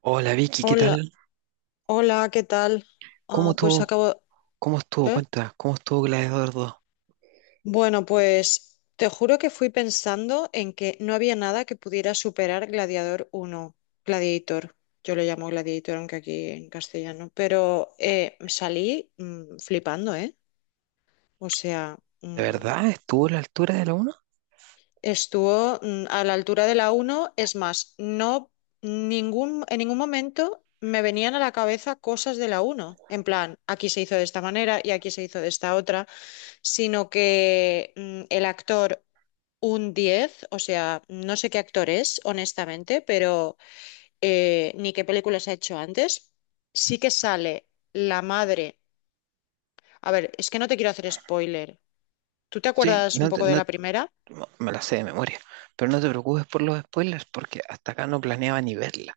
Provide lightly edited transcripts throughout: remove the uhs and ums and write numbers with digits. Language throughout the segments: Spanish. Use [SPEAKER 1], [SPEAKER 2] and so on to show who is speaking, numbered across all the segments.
[SPEAKER 1] Hola Vicky, ¿qué
[SPEAKER 2] Hola,
[SPEAKER 1] tal?
[SPEAKER 2] hola, ¿qué tal?
[SPEAKER 1] ¿Cómo
[SPEAKER 2] Ah, pues
[SPEAKER 1] estuvo?
[SPEAKER 2] acabo.
[SPEAKER 1] ¿Cómo estuvo?
[SPEAKER 2] ¿Eh?
[SPEAKER 1] Cuenta, ¿cómo estuvo Gladiador dos?
[SPEAKER 2] Bueno, pues te juro que fui pensando en que no había nada que pudiera superar Gladiador uno, Gladiator. Yo lo llamo Gladiator, aunque aquí en castellano. Pero salí flipando, ¿eh? O sea,
[SPEAKER 1] ¿De verdad estuvo a la altura de la uno?
[SPEAKER 2] estuvo a la altura de la uno. Es más, no en ningún momento me venían a la cabeza cosas de la uno. En plan, aquí se hizo de esta manera y aquí se hizo de esta otra, sino que el actor un 10, o sea, no sé qué actor es, honestamente, pero ni qué películas ha hecho antes. Sí que sale la madre. A ver, es que no te quiero hacer spoiler. ¿Tú te
[SPEAKER 1] Sí,
[SPEAKER 2] acuerdas un
[SPEAKER 1] no, te-
[SPEAKER 2] poco de
[SPEAKER 1] no
[SPEAKER 2] la primera?
[SPEAKER 1] no, me la sé de memoria, pero no te preocupes por los spoilers porque hasta acá no planeaba ni verla,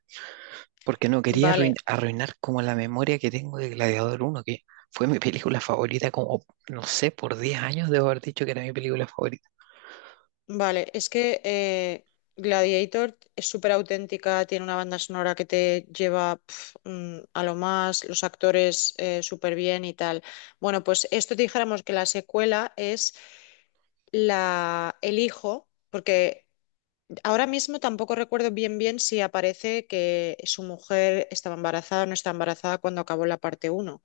[SPEAKER 1] porque no quería
[SPEAKER 2] Vale,
[SPEAKER 1] arruinar como la memoria que tengo de Gladiador uno, que fue mi película favorita como, no sé, por 10 años debo haber dicho que era mi película favorita.
[SPEAKER 2] vale. Es que Gladiator es súper auténtica, tiene una banda sonora que te lleva pf, a lo más, los actores súper bien y tal. Bueno, pues esto dijéramos que la secuela es la elijo, porque ahora mismo tampoco recuerdo bien si aparece que su mujer estaba embarazada o no estaba embarazada cuando acabó la parte uno,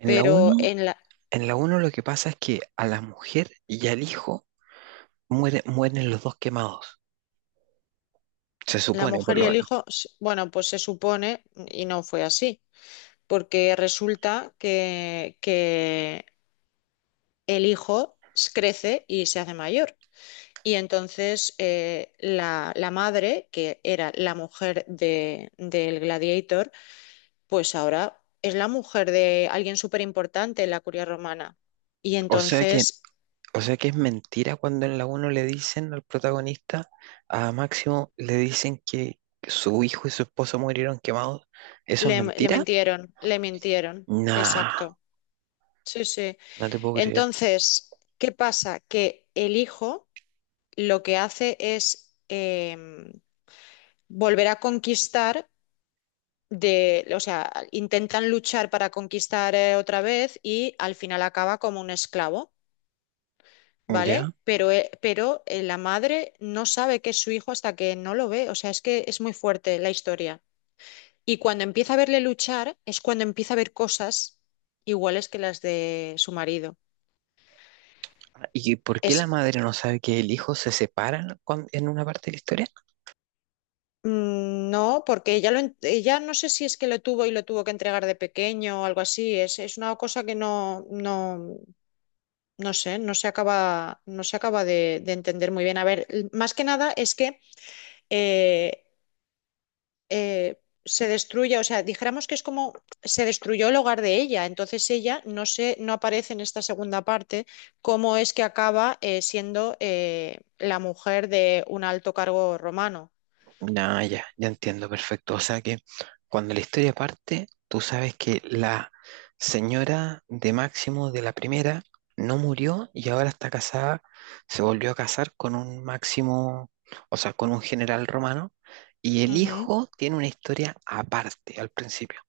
[SPEAKER 1] En la
[SPEAKER 2] pero
[SPEAKER 1] uno,
[SPEAKER 2] en la,
[SPEAKER 1] en la uno lo que pasa es que a la mujer y al hijo mueren los dos quemados, se
[SPEAKER 2] la
[SPEAKER 1] supone por
[SPEAKER 2] mujer y
[SPEAKER 1] lo
[SPEAKER 2] el
[SPEAKER 1] menos.
[SPEAKER 2] hijo, bueno, pues se supone, y no fue así, porque resulta que el hijo crece y se hace mayor. Y entonces la madre, que era la mujer del gladiator, pues ahora es la mujer de alguien súper importante en la curia romana. Y
[SPEAKER 1] O sea que,
[SPEAKER 2] entonces
[SPEAKER 1] o sea que es mentira cuando en la uno le dicen al protagonista, a Máximo, le dicen que su hijo y su esposa murieron quemados. ¿Eso es
[SPEAKER 2] le
[SPEAKER 1] mentira?
[SPEAKER 2] mintieron, le mintieron.
[SPEAKER 1] Nah,
[SPEAKER 2] Exacto. Sí, sí.
[SPEAKER 1] no te puedo creer.
[SPEAKER 2] Entonces, ¿qué pasa? Que el hijo lo que hace es volver a conquistar de, o sea, intentan luchar para conquistar otra vez y al final acaba como un esclavo.
[SPEAKER 1] ¿Ya?
[SPEAKER 2] ¿Vale? Pero, la madre no sabe que es su hijo hasta que no lo ve. O sea, es que es muy fuerte la historia. Y cuando empieza a verle luchar, es cuando empieza a ver cosas iguales que las de su marido.
[SPEAKER 1] ¿Y por qué la
[SPEAKER 2] Es.
[SPEAKER 1] madre no sabe que el hijo se separan en una parte de la historia?
[SPEAKER 2] No, porque ella, ella no sé si es que lo tuvo y lo tuvo que entregar de pequeño o algo así. Es una cosa que no sé, no se acaba de entender muy bien. A ver, más que nada es que eh, se destruya, o sea, dijéramos que es como se destruyó el hogar de ella, entonces ella no se, no aparece en esta segunda parte cómo es que acaba siendo la mujer de un alto cargo romano.
[SPEAKER 1] No, ya, ya entiendo, perfecto. O sea que cuando la historia parte, tú sabes que la señora de Máximo de la primera no murió y ahora está casada, se volvió a casar con un Máximo, o sea, con un general romano, y el
[SPEAKER 2] Ujú.
[SPEAKER 1] hijo tiene una historia aparte al principio.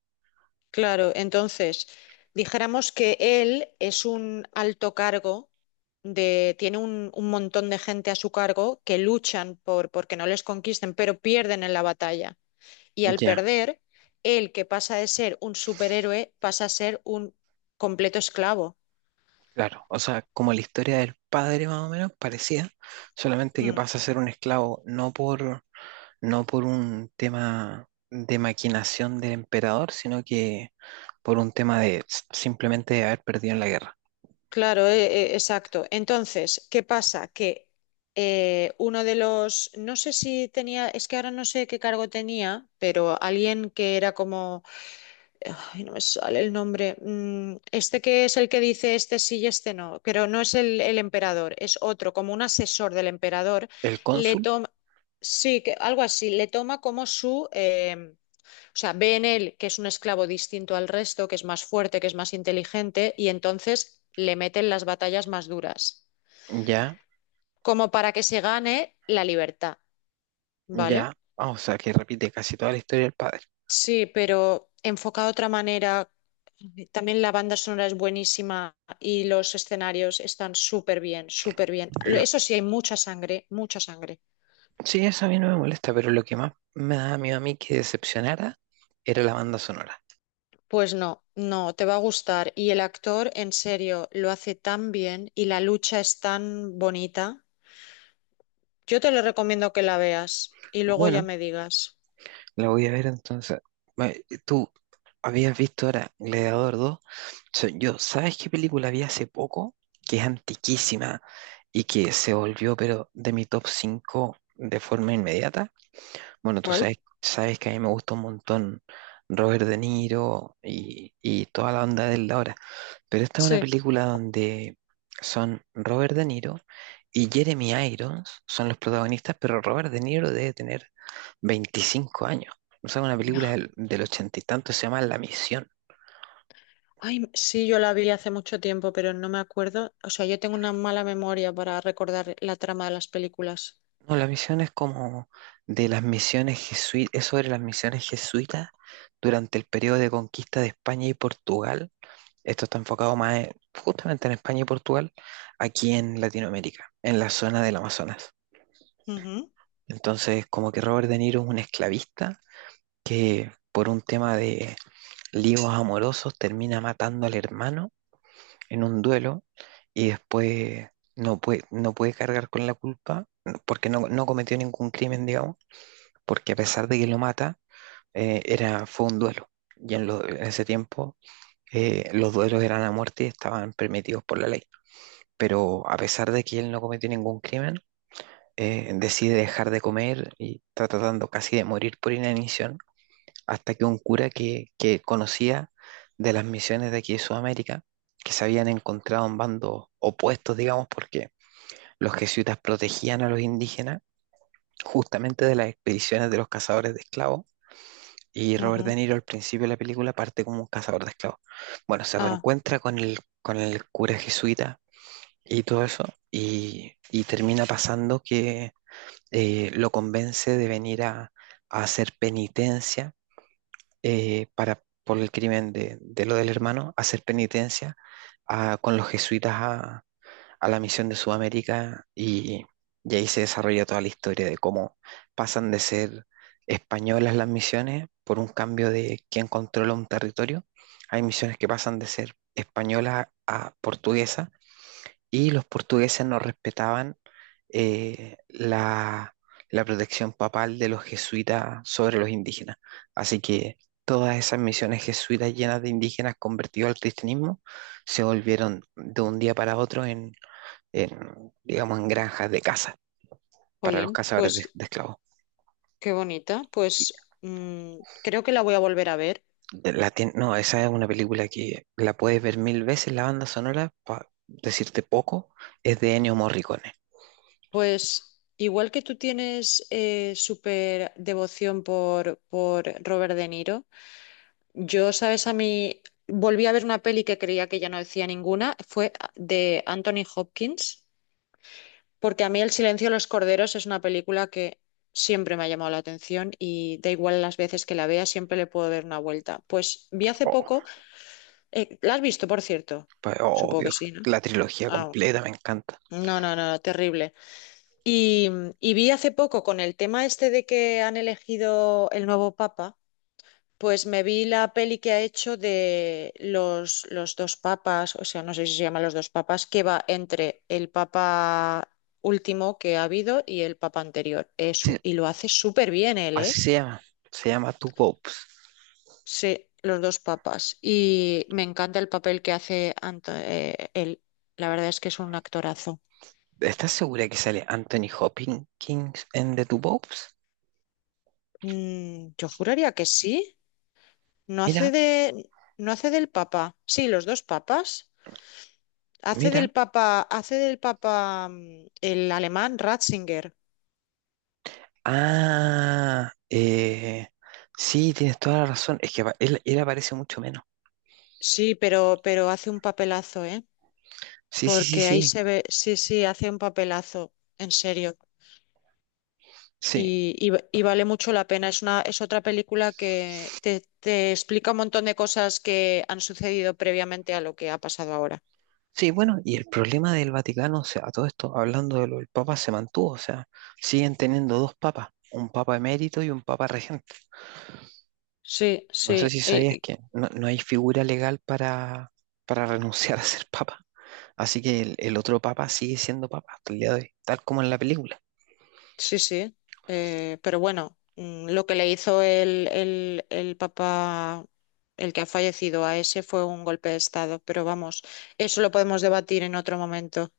[SPEAKER 2] Claro, entonces dijéramos que él es un alto cargo de, tiene un montón de gente a su cargo que luchan por porque no les conquisten, pero pierden en la batalla, y al
[SPEAKER 1] Ya,
[SPEAKER 2] perder, él que pasa de ser un superhéroe pasa a ser un completo esclavo.
[SPEAKER 1] claro. O sea, como la historia del padre más o menos parecía, solamente que
[SPEAKER 2] Mm,
[SPEAKER 1] pasa a ser un esclavo no por un tema de maquinación del emperador, sino que por un tema de simplemente de haber perdido en la guerra.
[SPEAKER 2] claro, exacto. Entonces, ¿qué pasa? Que uno de los, no sé si tenía, es que ahora no sé qué cargo tenía, pero alguien que era como, ay, no me sale el nombre, este que es el que dice este sí y este no, pero no es el emperador, es otro, como un asesor del emperador,
[SPEAKER 1] El
[SPEAKER 2] le
[SPEAKER 1] cónsul,
[SPEAKER 2] toma, sí, que, algo así, le toma como su... O sea, ve en él que es un esclavo distinto al resto, que es más fuerte, que es más inteligente, y entonces le meten las batallas más duras,
[SPEAKER 1] ya,
[SPEAKER 2] como para que se gane la libertad, ¿vale?
[SPEAKER 1] ya, ah, o sea, que repite casi toda la historia del padre.
[SPEAKER 2] Sí, pero enfocado de otra manera, también la banda sonora es buenísima y los escenarios están súper bien, súper bien.
[SPEAKER 1] Lo-
[SPEAKER 2] Eso sí, hay mucha sangre, mucha sangre.
[SPEAKER 1] sí, eso a mí no me molesta, pero lo que más me daba miedo a mí que decepcionara era la banda sonora.
[SPEAKER 2] Pues no, no, te va a gustar. Y el actor, en serio, lo hace tan bien y la lucha es tan bonita. Yo te lo recomiendo que la veas y luego ya
[SPEAKER 1] Bueno,
[SPEAKER 2] me digas.
[SPEAKER 1] la voy a ver entonces. Ma- Tú habías visto ahora Gladiador dos. Yo, ¿sabes qué película vi hace poco? Que es antiquísima y que se volvió, pero de mi top 5 de forma inmediata. Bueno, tú
[SPEAKER 2] ¿Cuál?
[SPEAKER 1] sabes, que a mí me gusta un montón Robert De Niro y toda la onda de él ahora. Pero esta es una
[SPEAKER 2] Sí.
[SPEAKER 1] película donde son Robert De Niro y Jeremy Irons son los protagonistas, pero Robert De Niro debe tener 25 años. O sea, una película del ochenta y tanto, se llama La Misión.
[SPEAKER 2] Ay, sí, yo la vi hace mucho tiempo, pero no me acuerdo. O sea, yo tengo una mala memoria para recordar la trama de las películas.
[SPEAKER 1] No, La Misión es como de las misiones jesuitas, es sobre las misiones jesuitas durante el periodo de conquista de España y Portugal. Esto está enfocado más justamente en España y Portugal, aquí en Latinoamérica, en la zona del Amazonas. Entonces, como que Robert De Niro es un esclavista que por un tema de líos amorosos termina matando al hermano en un duelo y después no puede cargar con la culpa porque no cometió ningún crimen, digamos, porque a pesar de que lo mata, era, fue un duelo. En ese tiempo, los duelos eran a muerte y estaban permitidos por la ley. Pero a pesar de que él no cometió ningún crimen, decide dejar de comer y está tratando casi de morir por inanición hasta que un cura que conocía de las misiones de aquí de Sudamérica, que se habían encontrado en bandos opuestos, digamos, porque los jesuitas protegían a los indígenas justamente de las expediciones de los cazadores de esclavos. Y
[SPEAKER 2] Ujú,
[SPEAKER 1] Robert
[SPEAKER 2] ujú.
[SPEAKER 1] De Niro al principio de la película parte como un cazador de esclavos. Bueno, se
[SPEAKER 2] Ah,
[SPEAKER 1] reencuentra con con el cura jesuita y todo eso, y termina pasando que lo convence de venir a hacer penitencia, por el crimen de lo del hermano, hacer penitencia con los jesuitas a la misión de Sudamérica, y ahí se desarrolla toda la historia de cómo pasan de ser españolas las misiones por un cambio de quién controla un territorio. Hay misiones que pasan de ser españolas a portuguesas y los portugueses no respetaban, eh, la, la protección papal de los jesuitas sobre los indígenas. Así que todas esas misiones jesuitas llenas de indígenas convertidos al cristianismo se volvieron de un día para otro digamos, en granjas de caza para los
[SPEAKER 2] jolín,
[SPEAKER 1] cazadores de,
[SPEAKER 2] pues
[SPEAKER 1] de esclavos.
[SPEAKER 2] qué bonita.
[SPEAKER 1] Y
[SPEAKER 2] Pues creo que la voy a volver a ver.
[SPEAKER 1] no, esa es una película que la puedes ver mil veces. La banda sonora, para decirte poco, es de Ennio Morricone.
[SPEAKER 2] Pues igual que tú tienes súper devoción por Robert De Niro. Yo, sabes, a mí volví a ver una peli que creía que ya no decía ninguna, fue de Anthony Hopkins, porque a mí El silencio de los corderos es una película que siempre me ha llamado la atención y da igual las veces que la vea, siempre le puedo dar una vuelta. Pues vi hace poco, ¿la has visto, por cierto?
[SPEAKER 1] Oh,
[SPEAKER 2] Supongo que sí, ¿no?
[SPEAKER 1] la trilogía
[SPEAKER 2] Ah,
[SPEAKER 1] completa me encanta.
[SPEAKER 2] no, no, no, terrible. Y, y vi hace poco con el tema este de que han elegido el nuevo papa. Pues me vi la peli que ha hecho de los dos papas, o sea, no sé si se llama los dos papas, que va entre el papa último que ha habido y el papa anterior.
[SPEAKER 1] Así,
[SPEAKER 2] Y lo hace súper bien él,
[SPEAKER 1] así
[SPEAKER 2] ¿eh?
[SPEAKER 1] se llama, se llama Two Popes.
[SPEAKER 2] Sí, los dos papas. Y me encanta el papel que hace él. La verdad es que es un actorazo.
[SPEAKER 1] ¿Estás segura que sale Anthony Hopkins en The Two Popes?
[SPEAKER 2] Yo juraría que sí. No hace
[SPEAKER 1] Mira,
[SPEAKER 2] de, no hace del papa. Sí, los dos papas.
[SPEAKER 1] mira.
[SPEAKER 2] Hace del papa el alemán Ratzinger.
[SPEAKER 1] Ah, sí, tienes toda la razón. Es que él aparece mucho menos.
[SPEAKER 2] Sí, pero hace un papelazo, ¿eh?
[SPEAKER 1] Sí, sí, sí,
[SPEAKER 2] Porque ahí
[SPEAKER 1] sí.
[SPEAKER 2] se ve, sí, sí, hace un papelazo, en serio.
[SPEAKER 1] Sí,
[SPEAKER 2] Y, y- y vale mucho la pena. Es una, es otra película que te explica un montón de cosas que han sucedido previamente a lo que ha pasado ahora.
[SPEAKER 1] sí, bueno, y el problema del Vaticano, o sea, a todo esto, hablando de lo del Papa, se mantuvo. O sea, siguen teniendo dos papas, un Papa emérito y un Papa regente.
[SPEAKER 2] Sí,
[SPEAKER 1] No sé
[SPEAKER 2] sí.
[SPEAKER 1] si sabías que no hay figura legal para renunciar a ser papa. Así que el otro papa sigue siendo papa hasta el día de hoy, tal como en la película.
[SPEAKER 2] Sí, sí, pero bueno, lo que le hizo el papa, el que ha fallecido a ese, fue un golpe de estado, pero vamos, eso lo podemos debatir en otro momento.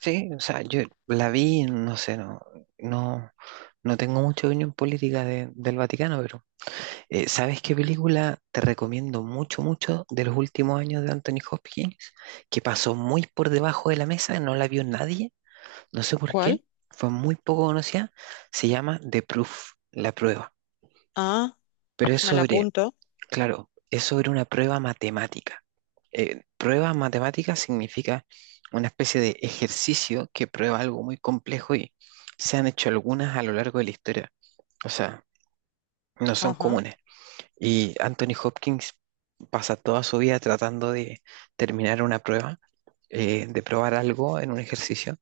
[SPEAKER 1] Sí, o sea, yo la vi, no sé, no, no tengo mucha opinión política del Vaticano, pero ¿sabes qué película te recomiendo mucho, mucho de los últimos años de Anthony Hopkins? Que pasó muy por debajo de la mesa, no la vio nadie, no sé por qué,
[SPEAKER 2] ¿Cuál?
[SPEAKER 1] fue muy poco conocida, se llama The Proof, La Prueba.
[SPEAKER 2] Ah,
[SPEAKER 1] Pero
[SPEAKER 2] pues
[SPEAKER 1] es
[SPEAKER 2] me la
[SPEAKER 1] sobre,
[SPEAKER 2] apunto.
[SPEAKER 1] claro, es sobre una prueba matemática. Prueba matemática significa una especie de ejercicio que prueba algo muy complejo y se han hecho algunas a lo largo de la historia. O sea, no son
[SPEAKER 2] Ajá.
[SPEAKER 1] comunes. Y Anthony Hopkins pasa toda su vida tratando de terminar una prueba, de probar algo en un ejercicio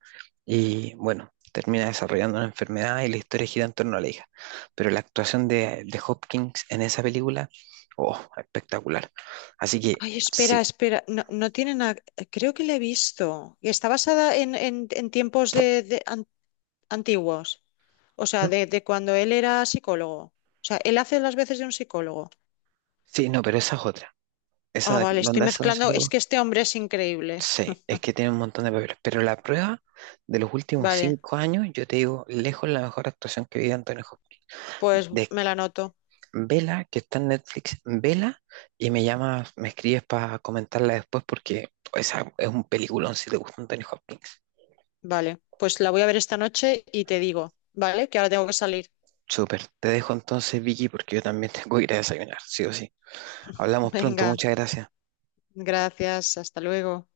[SPEAKER 1] y bueno, termina desarrollando una enfermedad y la historia gira en torno a la hija. Pero la actuación de Hopkins en esa película, oh, espectacular. Así que
[SPEAKER 2] Ay, espera,
[SPEAKER 1] sí,
[SPEAKER 2] espera, no, no tiene nada, creo que la he visto. Y está basada en tiempos de, antiguos, o sea,
[SPEAKER 1] ¿no?
[SPEAKER 2] de cuando él era psicólogo. O sea, él hace las veces de un psicólogo.
[SPEAKER 1] Sí, no, pero esa es otra.
[SPEAKER 2] Ah,
[SPEAKER 1] Esa
[SPEAKER 2] vale, estoy
[SPEAKER 1] donde hace un
[SPEAKER 2] mezclando, es
[SPEAKER 1] psicólogo,
[SPEAKER 2] que este hombre es increíble.
[SPEAKER 1] sí, es que tiene un montón de papeles. Pero La Prueba, de los últimos
[SPEAKER 2] Vale,
[SPEAKER 1] 5 años, yo te digo, lejos la mejor actuación que vi de Anthony Hopkins.
[SPEAKER 2] pues
[SPEAKER 1] De
[SPEAKER 2] me la anoto.
[SPEAKER 1] vela, que está en Netflix, vela, y me llamas, me escribes para comentarla después porque esa es un peliculón si te gusta Anthony Hopkins.
[SPEAKER 2] Vale, pues la voy a ver esta noche y te digo, ¿vale? Que ahora tengo que salir.
[SPEAKER 1] Súper, te dejo entonces Vicky porque yo también tengo que ir a desayunar, sí o sí. Hablamos pronto,
[SPEAKER 2] Venga,
[SPEAKER 1] muchas gracias.
[SPEAKER 2] gracias, hasta luego.